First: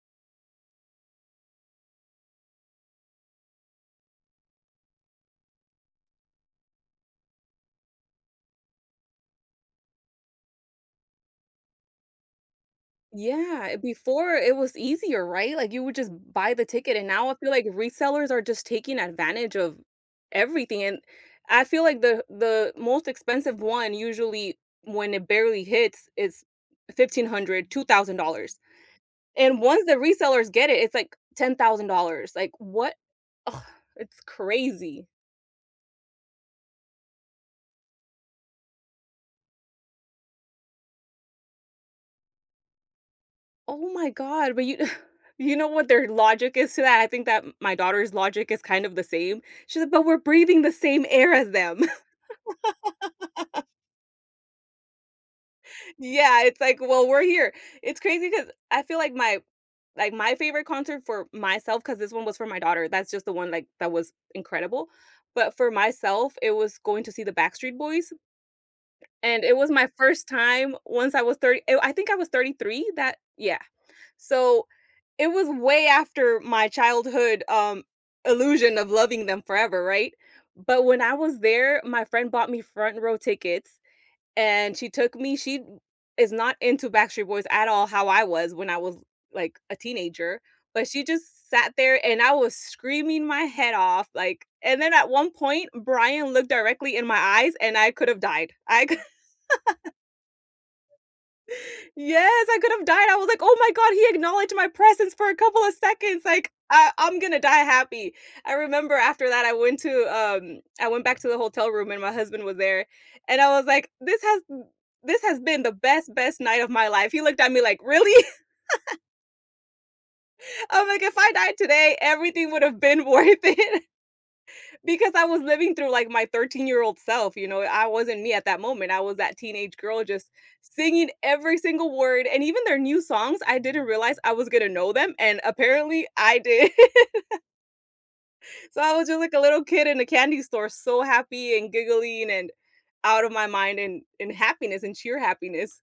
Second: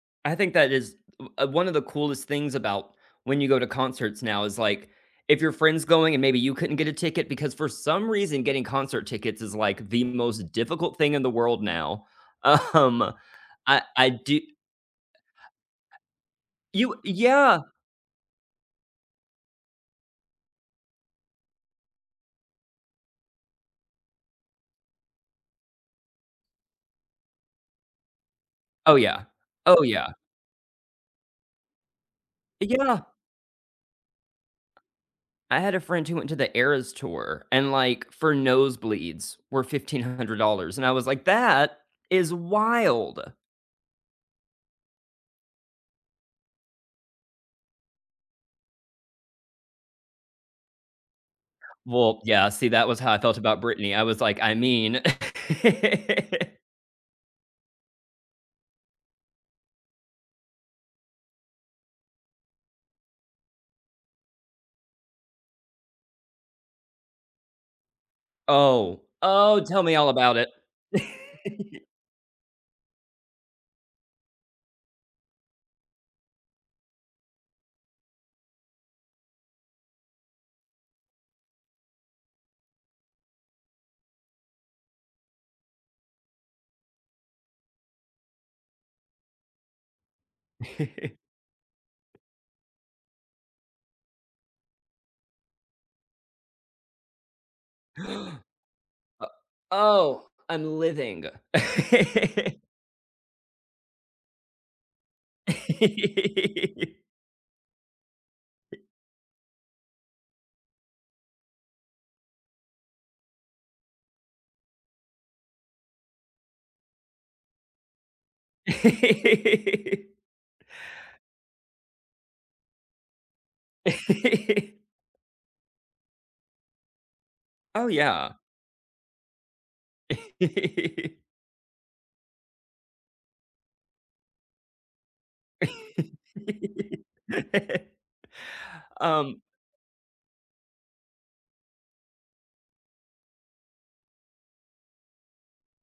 I think that is, l one of the coolest things about when you go to concerts now is, like, if your friend's going and maybe you couldn't get a ticket, because for some reason, getting concert tickets is, like, the most difficult thing in the world now, um, Yeah, eh, I I before do it was easier, right? Like, you would just buy the You ticket, Uh, and now I feel yeah. like resellers are just taking advantage of everything, and I feel like the the most expensive one, usually, when it barely hits is $1,500, $2,000, Oh, yeah. and Oh, once the yeah. resellers get it, it's, like, $10,000, like, Uh, "What? yeah Ugh, it's crazy!" I had a friend who went to The Eras Tour and, like, for nosebleeds were $1,500, and I was like, "That is wild!" Oh my god, but you you know what their logic is to that? I think that m my daughter's logic is kind of the same, she's like, "But we're breathing the same air as them." Well, yeah, see, that was how I felt about Britney, I was like, "I mean" Yeah, it's like, "Well, we're here," It's crazy 'cause I feel like my like, my favorite concert for myself 'cause this one was for my daughter, that's just the one, like, that was incredible, but for myself, it was going to see The Backstreet Boys, Oh. and it Oh, was tell my me all 1st about it! time Once I was 30 I w I think I was 33 that Yeah, so, it was way after my childhood, um, illusion of loving them forever, right? But when I was there, my friend bought me front-row tickets, and she took me She b is not into Backstreet Boys at all how I was when I was, like, a teenager, but she just sat there and I was screaming my head off, like, and then at one point Brian looked directly in my eyes and I could've O died, I c oh, I'm living! Yes, I could've died, I was like, "Oh my god, he acknowledged my presence for a couple of seconds!" like, "Uh, I'm gonna die happy!" I remember after that, I went to, um I went back to the hotel room and my husband was there, and I was like, "This has b this has been the best, best night of my life!" he looked at me like, "Really?" I'm like, "If I died today, everything would've been worth it" because I was living through, like, my thirteen-year-old self, you know, it I Oh, wasn't me yeah. at that moment, I was that teenage girl just singing every single word, and even their new songs, I didn't realize I was gonna know them, and apparently, I did. So, I was just like a Um little kid in a candy store, so happy and giggling, and out of my mind, and and happiness, and sheer happiness.